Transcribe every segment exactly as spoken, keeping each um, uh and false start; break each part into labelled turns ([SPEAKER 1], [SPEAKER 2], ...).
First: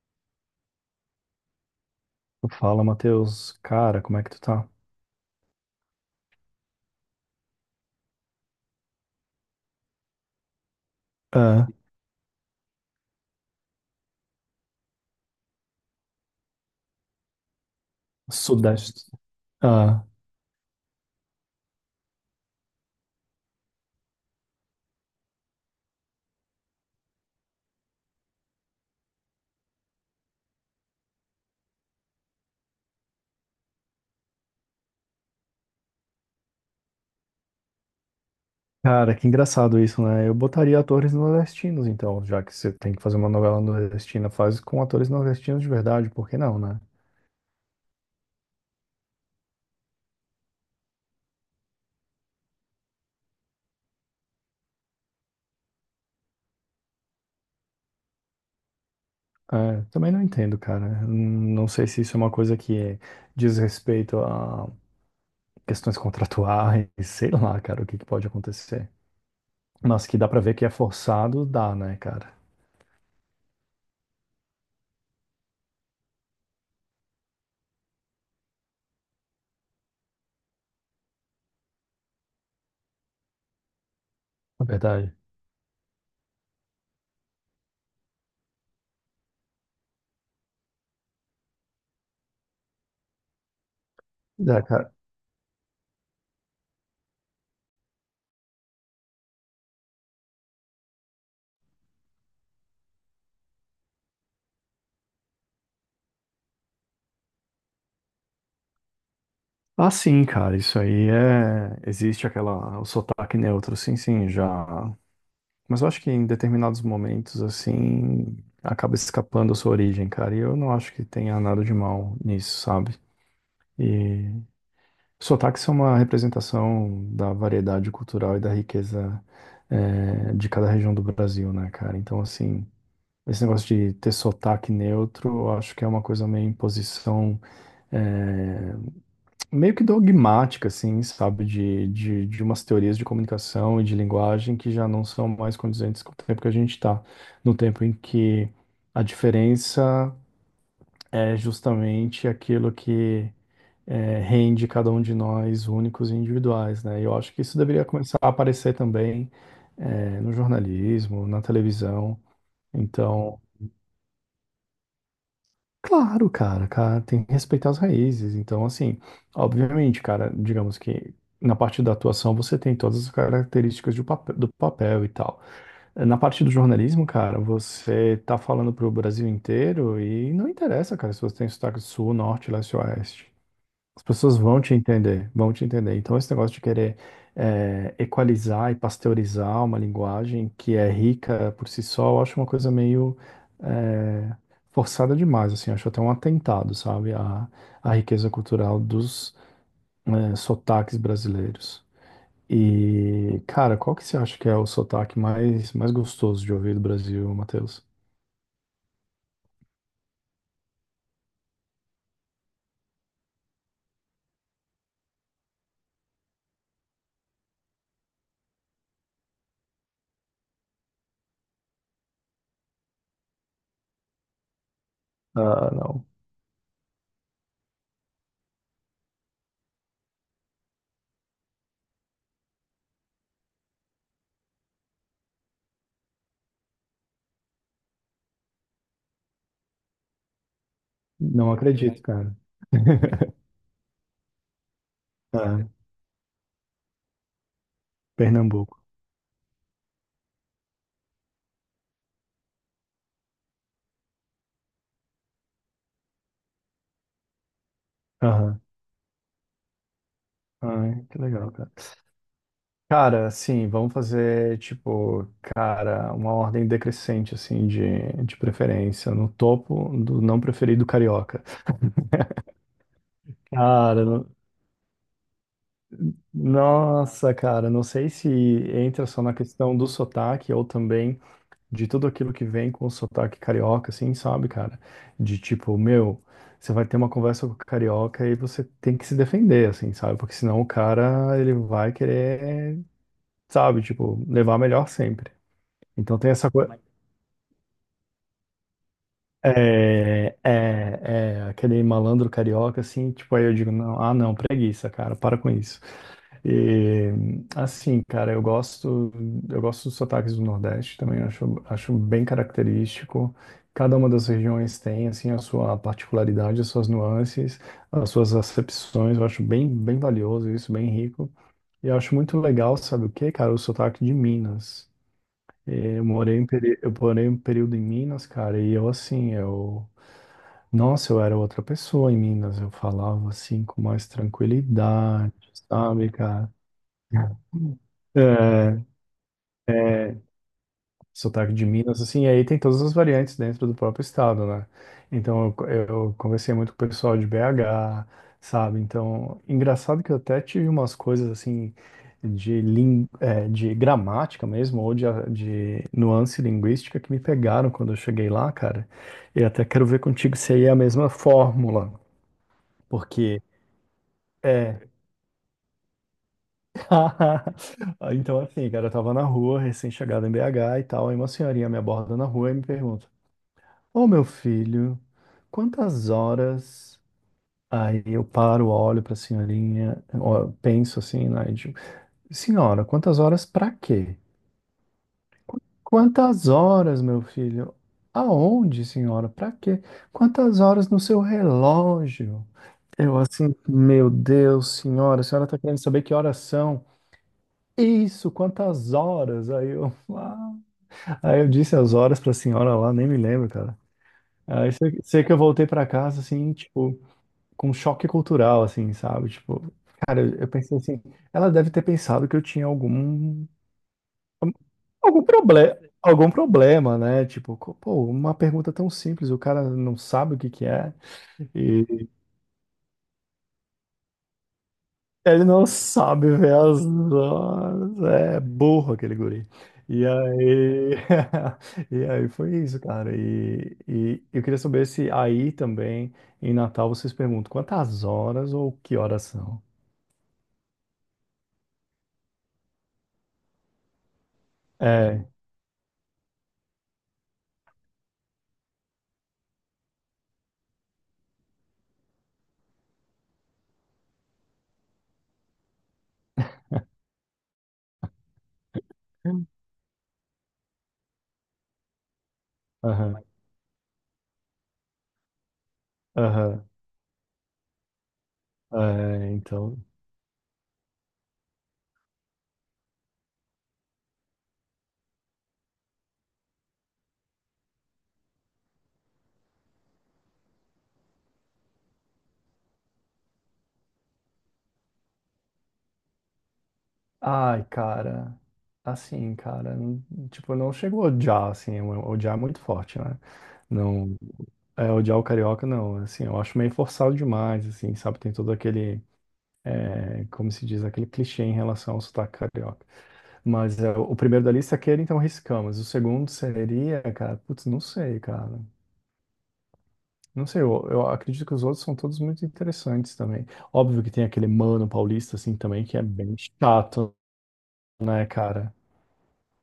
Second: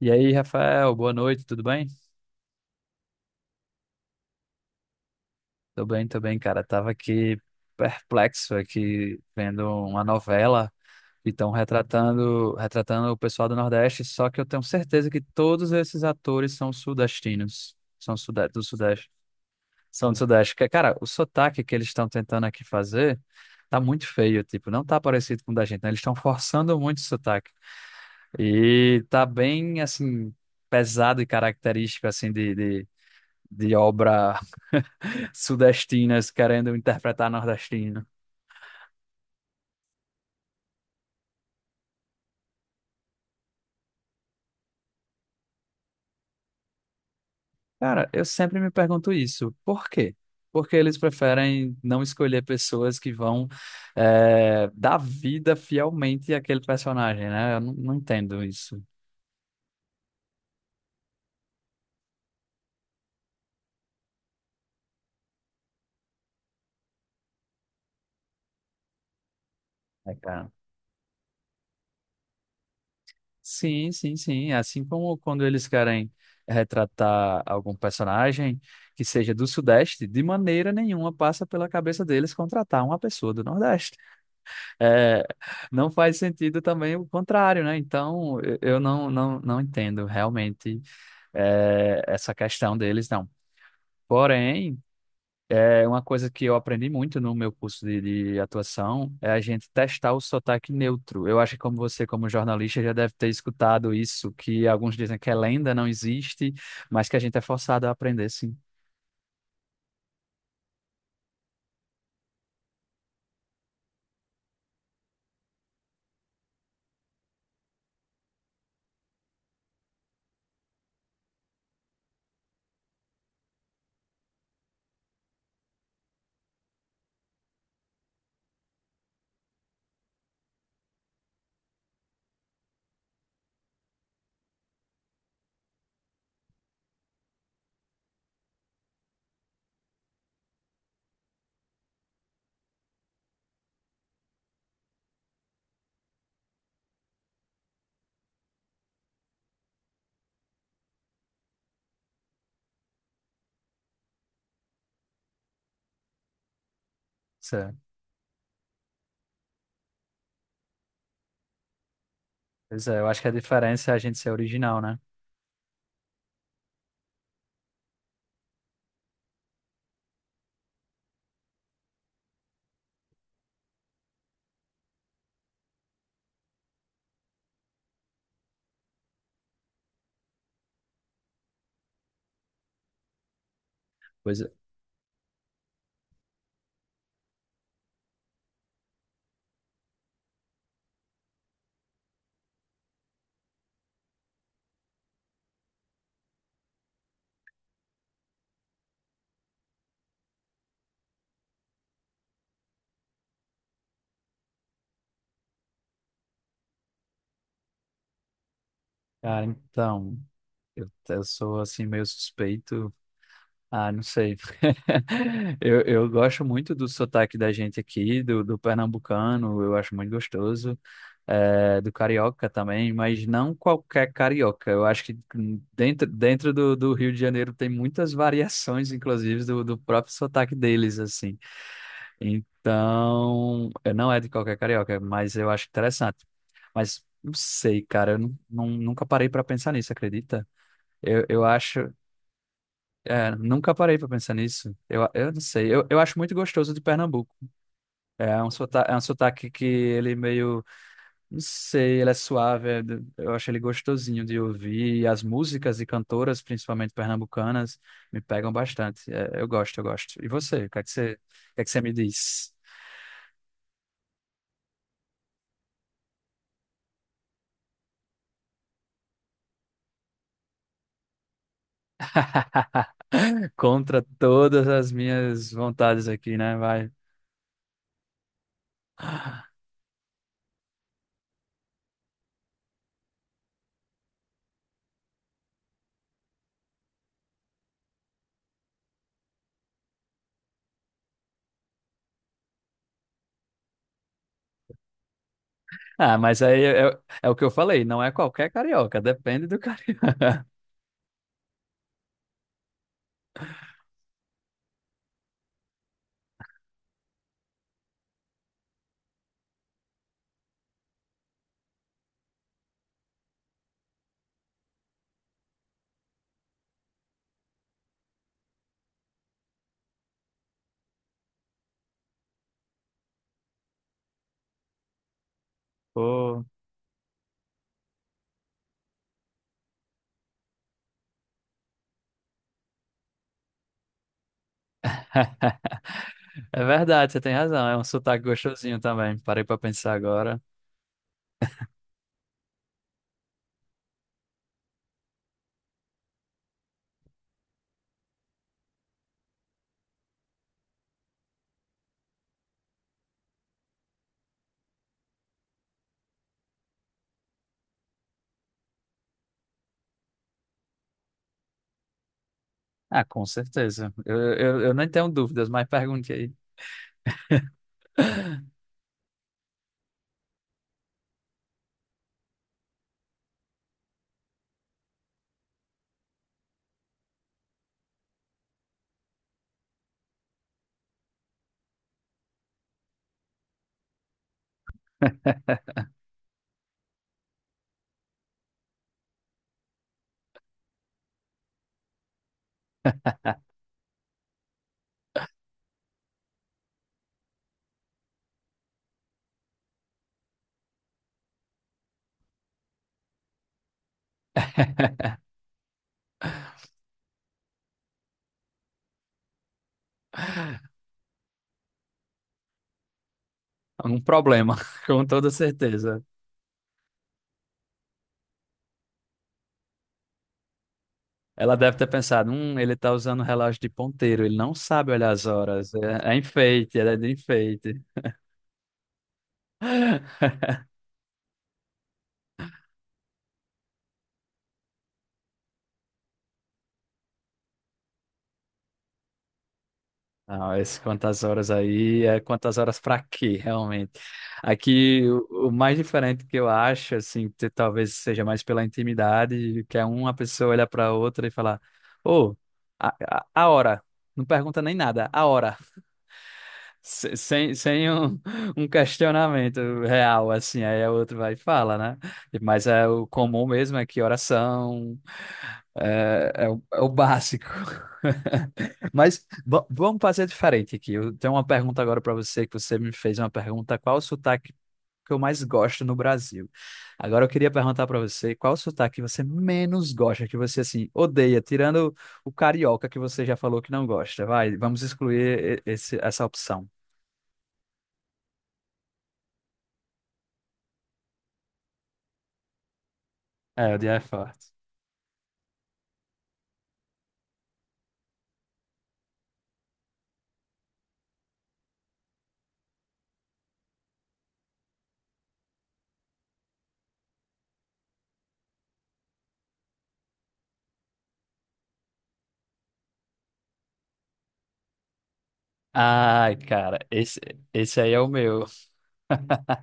[SPEAKER 1] E aí, Rafael, boa noite, tudo bem?
[SPEAKER 2] Fala, Matheus. Cara, como é que tu tá?
[SPEAKER 1] Tô bem, tô bem, cara. Tava aqui perplexo aqui vendo uma novela e estão
[SPEAKER 2] Ah,
[SPEAKER 1] retratando, retratando o pessoal do Nordeste, só que eu tenho certeza que todos esses atores são sudestinos, são sude- do
[SPEAKER 2] Sudeste.
[SPEAKER 1] Sudeste,
[SPEAKER 2] Ah,
[SPEAKER 1] são do Sudeste. Que, cara, o sotaque que eles estão tentando aqui fazer tá muito feio, tipo, não tá parecido com o da gente, né? Eles estão forçando muito o sotaque. E tá bem, assim, pesado e característico, assim, de de- de obra sudestinas querendo interpretar nordestino.
[SPEAKER 2] cara, que engraçado isso, né? Eu botaria atores nordestinos, então, já que você tem que fazer uma novela nordestina, faz com atores nordestinos de verdade, por que não, né?
[SPEAKER 1] Cara, eu sempre me pergunto isso. Por quê? Porque eles preferem não escolher pessoas que vão eh, dar vida fielmente àquele personagem, né? Eu não, não entendo isso.
[SPEAKER 2] É, também não entendo, cara. Hum, Não sei se isso é uma coisa que diz respeito a questões contratuais, sei lá, cara, o que que pode acontecer. Mas
[SPEAKER 1] É,
[SPEAKER 2] que dá pra
[SPEAKER 1] cara.
[SPEAKER 2] ver que é forçado, dá, né, cara?
[SPEAKER 1] Sim, sim, sim. Assim como quando eles querem retratar algum personagem que seja do Sudeste, de maneira nenhuma passa pela cabeça deles contratar uma pessoa do Nordeste.
[SPEAKER 2] Na verdade.
[SPEAKER 1] É, não faz sentido também o contrário, né? Então, eu eu não, não, não entendo realmente, é, essa questão deles, não.
[SPEAKER 2] Dá,
[SPEAKER 1] Porém,
[SPEAKER 2] cara.
[SPEAKER 1] é uma coisa que eu aprendi muito no meu curso de, de atuação é a gente testar o sotaque neutro. Eu acho que como você, como jornalista, já deve ter escutado isso, que alguns dizem que é lenda, não existe, mas que a gente é forçado a aprender, sim.
[SPEAKER 2] Ah, sim, cara, isso aí é. Existe aquela. O sotaque neutro, sim, sim, já. Mas eu acho que em determinados momentos, assim, acaba escapando a sua origem, cara. E eu não acho que tenha nada de mal nisso, sabe? E sotaques são uma representação da variedade cultural e da riqueza, é, de cada região do Brasil, né, cara? Então, assim. Esse negócio de ter sotaque neutro, eu acho que é uma coisa meio imposição, eh, meio que dogmática, assim, sabe, de, de, de umas teorias de comunicação e de linguagem que já não são mais condizentes com o tempo que a gente está, no tempo em que a diferença é justamente aquilo que é, rende cada um de nós únicos e individuais, né? E eu acho que
[SPEAKER 1] Isso
[SPEAKER 2] isso
[SPEAKER 1] é-
[SPEAKER 2] deveria começar a aparecer também é, no jornalismo, na televisão.
[SPEAKER 1] Pois é, eu acho que a
[SPEAKER 2] Então,
[SPEAKER 1] diferença é a gente ser original, né?
[SPEAKER 2] claro, cara, cara, tem que respeitar as raízes. Então, assim, obviamente, cara, digamos que na parte da atuação você tem todas as características do papel, do papel e tal. Na parte do jornalismo, cara, você tá falando pro Brasil inteiro e não interessa, cara, se você tem sotaque do sul, norte, leste, oeste. As pessoas
[SPEAKER 1] Pois é.
[SPEAKER 2] vão te entender, vão te entender. Então, esse negócio de querer eh, equalizar e pasteurizar uma linguagem que é rica por si só, eu acho uma coisa meio eh, forçada demais, assim. Acho até um atentado, sabe, à, à riqueza cultural dos eh, sotaques brasileiros. E, cara, qual que você acha que é o sotaque mais, mais gostoso de ouvir do Brasil, Matheus?
[SPEAKER 1] Cara, então, eu, eu sou assim meio suspeito. Ah, não sei. Eu, eu gosto muito do sotaque da gente aqui, do, do pernambucano, eu acho muito gostoso, eh, do carioca também, mas não qualquer carioca. Eu acho que hum,
[SPEAKER 2] Ah, não.
[SPEAKER 1] dentro, dentro do, do Rio de Janeiro tem muitas variações, inclusive, do, do próprio sotaque deles, assim. Então, eh, não é de qualquer carioca, mas eu acho interessante. Mas não sei, cara, eu nu- nu- nunca parei para pensar nisso, acredita? Eu, eu
[SPEAKER 2] Não
[SPEAKER 1] acho.
[SPEAKER 2] acredito, cara.
[SPEAKER 1] É, nunca parei pra pensar nisso. Eu, eu não
[SPEAKER 2] Ah,
[SPEAKER 1] sei. Eu, eu acho muito gostoso de Pernambuco. É um
[SPEAKER 2] Pernambuco.
[SPEAKER 1] sotaque, é um sotaque que ele meio, não sei, ele é suave. é do- Eu acho ele gostosinho de ouvir. E as músicas e cantoras, principalmente pernambucanas, me pegam
[SPEAKER 2] Aham.
[SPEAKER 1] bastante. É, eu gosto, eu gosto. E você? O que é que
[SPEAKER 2] Ai,
[SPEAKER 1] você, o
[SPEAKER 2] que legal,
[SPEAKER 1] que é que
[SPEAKER 2] cara.
[SPEAKER 1] você me diz?
[SPEAKER 2] Cara, assim, vamos fazer, tipo, cara, uma ordem decrescente, assim, de, de preferência. No topo do não preferido, carioca. Cara,
[SPEAKER 1] Contra
[SPEAKER 2] no-
[SPEAKER 1] todas as minhas vontades aqui, né? Vai.
[SPEAKER 2] Nossa, cara, não sei se entra só na questão do sotaque ou também de tudo aquilo que vem com o sotaque carioca, assim, sabe, cara? De tipo, meu, você vai ter uma conversa com o carioca e você tem que se defender, assim, sabe? Porque senão o cara, ele vai querer, sabe, tipo, levar a melhor sempre.
[SPEAKER 1] Ah,
[SPEAKER 2] Então tem
[SPEAKER 1] mas
[SPEAKER 2] essa
[SPEAKER 1] aí
[SPEAKER 2] coisa.
[SPEAKER 1] é, é o que eu falei. Não é qualquer carioca. Depende do
[SPEAKER 2] É,
[SPEAKER 1] carioca.
[SPEAKER 2] é, é aquele malandro carioca, assim, tipo, aí eu digo, não, ah, não, preguiça, cara, para com isso. E, assim, cara, eu gosto, eu gosto dos sotaques do Nordeste também, acho, acho bem característico. Cada uma das regiões tem, assim, a sua particularidade, as suas nuances, as suas acepções, eu acho bem, bem valioso isso, bem rico. E eu acho muito legal, sabe o quê, cara? O sotaque de Minas. É, eu morei
[SPEAKER 1] Pô.
[SPEAKER 2] em, peri- eu morei um período em Minas, cara, e eu, assim, eu... Nossa, eu era outra pessoa em Minas, eu falava assim com mais tranquilidade, sabe, cara?
[SPEAKER 1] É verdade, você tem razão. É um sotaque gostosinho
[SPEAKER 2] É,
[SPEAKER 1] também. Parei pra pensar agora.
[SPEAKER 2] sotaque de Minas, assim, e aí tem todas as variantes dentro do próprio estado, né? Então eu, eu conversei muito com o pessoal de B agá, sabe? Então, engraçado que eu até tive umas coisas assim de, lin, é, de gramática mesmo, ou de, a- de nuance linguística que me pegaram quando eu cheguei lá, cara. E até quero ver contigo se aí é a mesma fórmula.
[SPEAKER 1] Ah, com certeza. Eu, eu, eu
[SPEAKER 2] É.
[SPEAKER 1] nem tenho dúvidas, mas pergunte aí.
[SPEAKER 2] Ah, então, assim, cara, eu tava na rua, recém-chegado em B agá e tal, aí uma senhorinha me aborda na rua e me pergunta: Ô meu filho, quantas horas? Aí eu paro, olho pra senhorinha, ó, penso assim, né? E digo, senhora, quantas horas pra quê? Quantas horas, meu filho? Aonde, senhora? Pra quê? Quantas horas no seu relógio? Eu assim, meu Deus, senhora, a senhora tá querendo saber que horas são? Isso, quantas horas? Aí eu, aí eu disse as horas pra senhora lá, nem me lembro, cara. Aí sei, sei que eu voltei pra casa, assim, tipo, com um choque cultural, assim, sabe? Tipo, cara, eu, eu pensei assim, ela deve ter pensado que eu tinha algum,
[SPEAKER 1] Um problema, com
[SPEAKER 2] algum
[SPEAKER 1] toda
[SPEAKER 2] problema,
[SPEAKER 1] certeza.
[SPEAKER 2] algum problema, né? Tipo, co- pô, uma pergunta tão simples, o cara não sabe o que que é.
[SPEAKER 1] Ela deve ter pensado, hum, ele tá usando relógio de ponteiro, ele não sabe olhar as
[SPEAKER 2] Ele não
[SPEAKER 1] horas. É, é
[SPEAKER 2] sabe ver
[SPEAKER 1] enfeite,
[SPEAKER 2] as
[SPEAKER 1] é de enfeite.
[SPEAKER 2] horas. É burro aquele guri. E aí, e aí foi isso, cara. E, e eu queria saber se aí também, em Natal, vocês perguntam quantas horas ou que horas são?
[SPEAKER 1] Não, esse quantas horas aí é quantas horas para quê, realmente. Aqui,
[SPEAKER 2] É.
[SPEAKER 1] o, o mais diferente que eu acho, assim, te- talvez seja mais pela intimidade, que é uma pessoa olhar para outra e falar: Ô, a, a, a hora. Não pergunta nem nada, a hora. Se- Sem, sem um, um questionamento real, assim, aí o outro vai e fala, né? Mas é o
[SPEAKER 2] Aham,
[SPEAKER 1] comum mesmo, é que oração é, é o,
[SPEAKER 2] aham.
[SPEAKER 1] é o básico. Mas
[SPEAKER 2] É,
[SPEAKER 1] va-
[SPEAKER 2] então.
[SPEAKER 1] vamos fazer diferente aqui. Eu tenho uma pergunta agora para você, que você me fez uma pergunta, qual o sotaque que eu mais gosto no Brasil? Agora eu queria perguntar para você, qual o sotaque que você menos gosta, que você, assim, odeia, tirando o carioca que você já falou que não gosta. Vai, vamos excluir e- esse, essa opção.
[SPEAKER 2] Ai, cara, assim, cara, n- tipo, não chegou a odiar, assim, o- odiar é muito forte, né?
[SPEAKER 1] É, o dia é
[SPEAKER 2] Não,
[SPEAKER 1] forte.
[SPEAKER 2] é, odiar o carioca, não, assim, eu acho meio forçado demais, assim, sabe? Tem todo aquele, é, como se diz, aquele clichê em relação ao sotaque carioca. Mas é, o primeiro da lista é aquele, então, riscamos. O segundo seria, cara, putz, não sei, cara. Não sei, eu, eu acredito que os outros são todos muito interessantes também. Óbvio que tem aquele mano paulista, assim, também, que é bem
[SPEAKER 1] Ai, cara,
[SPEAKER 2] chato,
[SPEAKER 1] esse, esse aí é o
[SPEAKER 2] né,
[SPEAKER 1] meu.
[SPEAKER 2] cara?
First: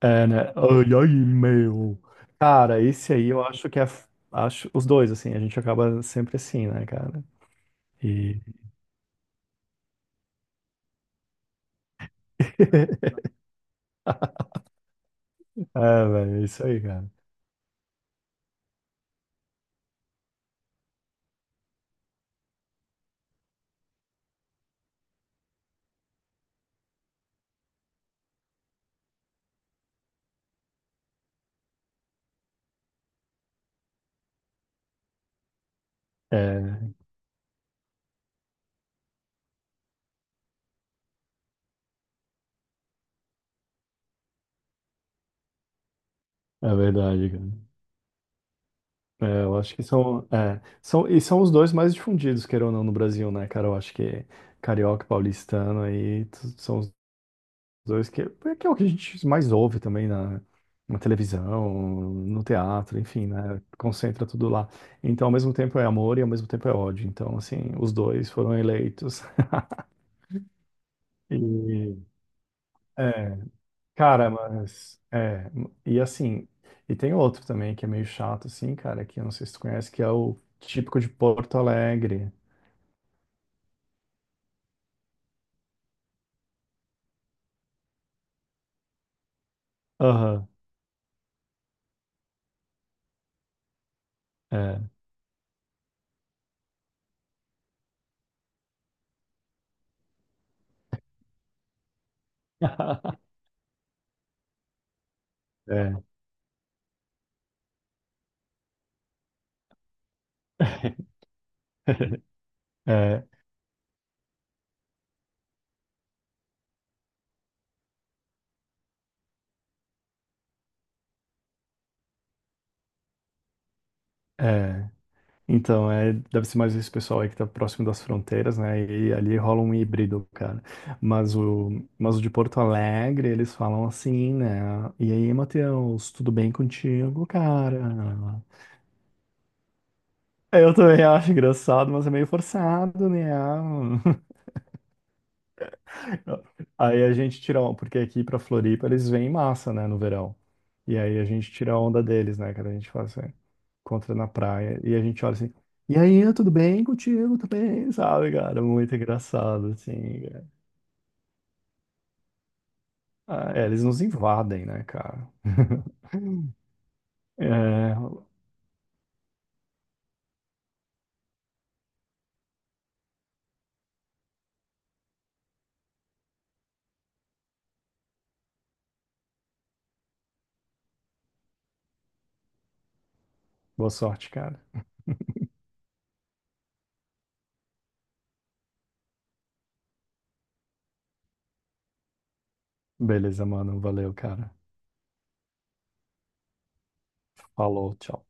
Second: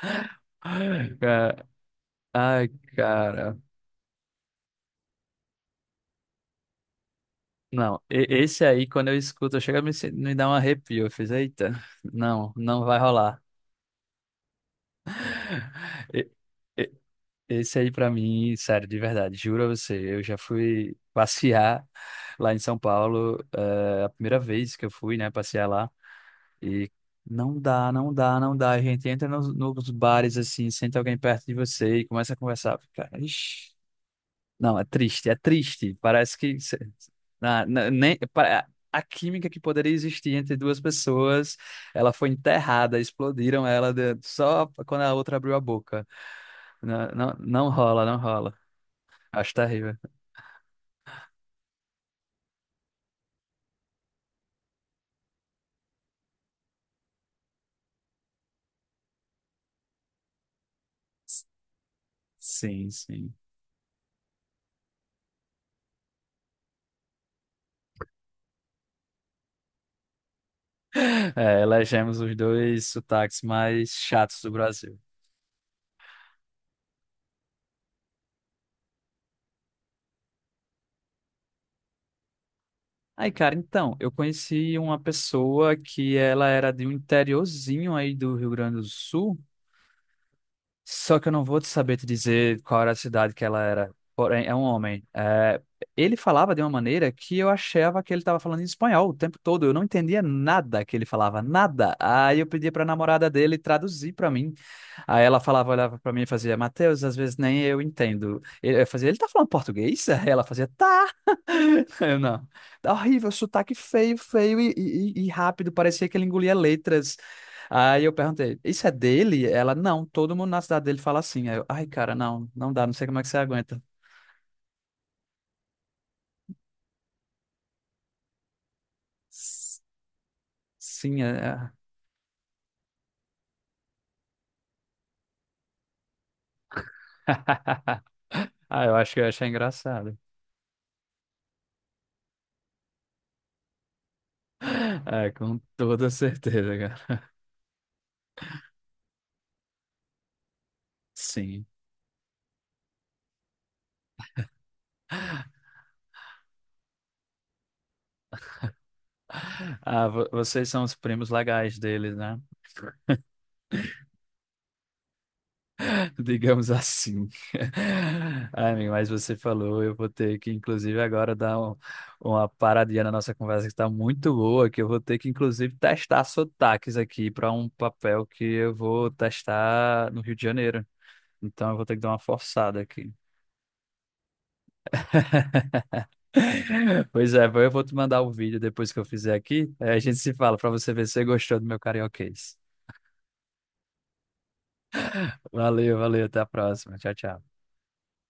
[SPEAKER 2] É, né? Ai, ai,
[SPEAKER 1] Cara,
[SPEAKER 2] meu.
[SPEAKER 1] ai,
[SPEAKER 2] Cara, esse aí eu
[SPEAKER 1] cara.
[SPEAKER 2] acho que é. Acho os dois, assim, a gente acaba sempre assim, né, cara?
[SPEAKER 1] Não, e-
[SPEAKER 2] E.
[SPEAKER 1] esse aí, quando eu escuto, chega a me, se- me dar um arrepio. Eu fiz, eita, não, não vai rolar.
[SPEAKER 2] É,
[SPEAKER 1] E-
[SPEAKER 2] velho, é isso aí,
[SPEAKER 1] e-
[SPEAKER 2] cara.
[SPEAKER 1] Esse aí, pra mim, sério, de verdade, juro a você, eu já fui passear lá em São Paulo, eh, a primeira vez que eu fui, né, passear lá. E não dá, não dá, não dá. A gente entra nos, nos bares assim, senta alguém perto de você e começa a conversar. Cara, ixi. Não, é triste, é triste. Parece que cê-
[SPEAKER 2] É,
[SPEAKER 1] na, na- nem, pa- a química que poderia existir entre duas pessoas, ela foi enterrada, explodiram ela de- só quando a outra abriu a boca.
[SPEAKER 2] é
[SPEAKER 1] Não,
[SPEAKER 2] verdade,
[SPEAKER 1] não,
[SPEAKER 2] cara.
[SPEAKER 1] não rola, não rola.
[SPEAKER 2] É,
[SPEAKER 1] Acho
[SPEAKER 2] eu acho que
[SPEAKER 1] terrível.
[SPEAKER 2] são, é, são. E são os dois mais difundidos, queira ou não, no Brasil, né, cara? Eu acho que carioca e paulistano aí t- são os dois, que é, que é o que a gente mais ouve também na, na televisão, no
[SPEAKER 1] Sim,
[SPEAKER 2] teatro, enfim,
[SPEAKER 1] sim.
[SPEAKER 2] né? Concentra tudo lá. Então, ao mesmo tempo é amor e ao mesmo tempo é ódio. Então, assim, os dois foram eleitos.
[SPEAKER 1] É,
[SPEAKER 2] E,
[SPEAKER 1] elegemos os dois
[SPEAKER 2] é,
[SPEAKER 1] sotaques mais
[SPEAKER 2] cara,
[SPEAKER 1] chatos do Brasil.
[SPEAKER 2] mas, é, e assim, e tem outro também que é meio chato, assim, cara, que eu não sei se tu conhece, que é o típico de Porto Alegre.
[SPEAKER 1] Aí, cara, então, eu conheci uma pessoa que ela era de um interiorzinho aí do Rio Grande do Sul,
[SPEAKER 2] Aham,
[SPEAKER 1] só que eu não vou te saber te dizer qual era a cidade que ela era. Porém, é um
[SPEAKER 2] é.
[SPEAKER 1] homem. É, ele falava de uma maneira que eu achava que ele estava falando em espanhol o tempo todo. Eu não entendia nada que ele falava, nada. Aí eu pedia para a namorada dele traduzir para mim. Aí ela falava, olhava
[SPEAKER 2] É.
[SPEAKER 1] para mim e fazia, Mateus, às vezes nem eu entendo. Ele- Eu fazia, ele tá falando português? Aí ela fazia, tá. Eu não. Tá
[SPEAKER 2] É,
[SPEAKER 1] horrível, sotaque feio, feio e, e- e rápido, parecia que ele engolia letras. Aí eu perguntei, isso é dele? Ela, não, todo mundo na cidade dele fala assim. Aí eu, ai, cara, não, não dá, não sei como é que você aguenta.
[SPEAKER 2] é, então, é, deve ser mais esse pessoal aí que tá próximo das fronteiras, né? E ali rola um
[SPEAKER 1] S-
[SPEAKER 2] híbrido, cara.
[SPEAKER 1] Sim,
[SPEAKER 2] Mas
[SPEAKER 1] é.
[SPEAKER 2] o, mas o de Porto Alegre, eles falam assim, né? E aí, Matheus, tudo bem contigo, cara?
[SPEAKER 1] Ah, eu acho que eu ia engraçado.
[SPEAKER 2] Eu também acho engraçado, mas é meio forçado, né?
[SPEAKER 1] É, com toda certeza,
[SPEAKER 2] Aí a
[SPEAKER 1] cara.
[SPEAKER 2] gente tira, on- porque aqui pra Floripa eles vêm em massa, né, no verão. E aí a gente
[SPEAKER 1] Sim.
[SPEAKER 2] tira a onda deles, né, cara? A gente faz assim. Encontra na praia e a gente olha assim, e aí, tudo bem contigo? Tudo bem, sabe, cara? Muito engraçado,
[SPEAKER 1] Ah,
[SPEAKER 2] assim,
[SPEAKER 1] vo-
[SPEAKER 2] cara.
[SPEAKER 1] vocês são os primos legais deles, né?
[SPEAKER 2] Ah, é, eles nos invadem, né, cara?
[SPEAKER 1] Digamos assim.
[SPEAKER 2] É,
[SPEAKER 1] Ai, amigo, mas você falou, eu vou ter que, inclusive, agora dar um- uma paradinha na nossa conversa que está muito boa, que eu vou ter que, inclusive, testar sotaques aqui para um papel que eu vou testar no Rio de Janeiro. Então, eu vou ter que dar uma forçada aqui.
[SPEAKER 2] boa sorte, cara.
[SPEAKER 1] Pois é, eu vou te mandar o vídeo depois que eu fizer aqui. Aí a gente se fala para você ver se você gostou do meu carioquês.
[SPEAKER 2] Beleza, mano. Valeu, cara.
[SPEAKER 1] Valeu, valeu, até a próxima. Tchau, tchau.
[SPEAKER 2] Falou, tchau.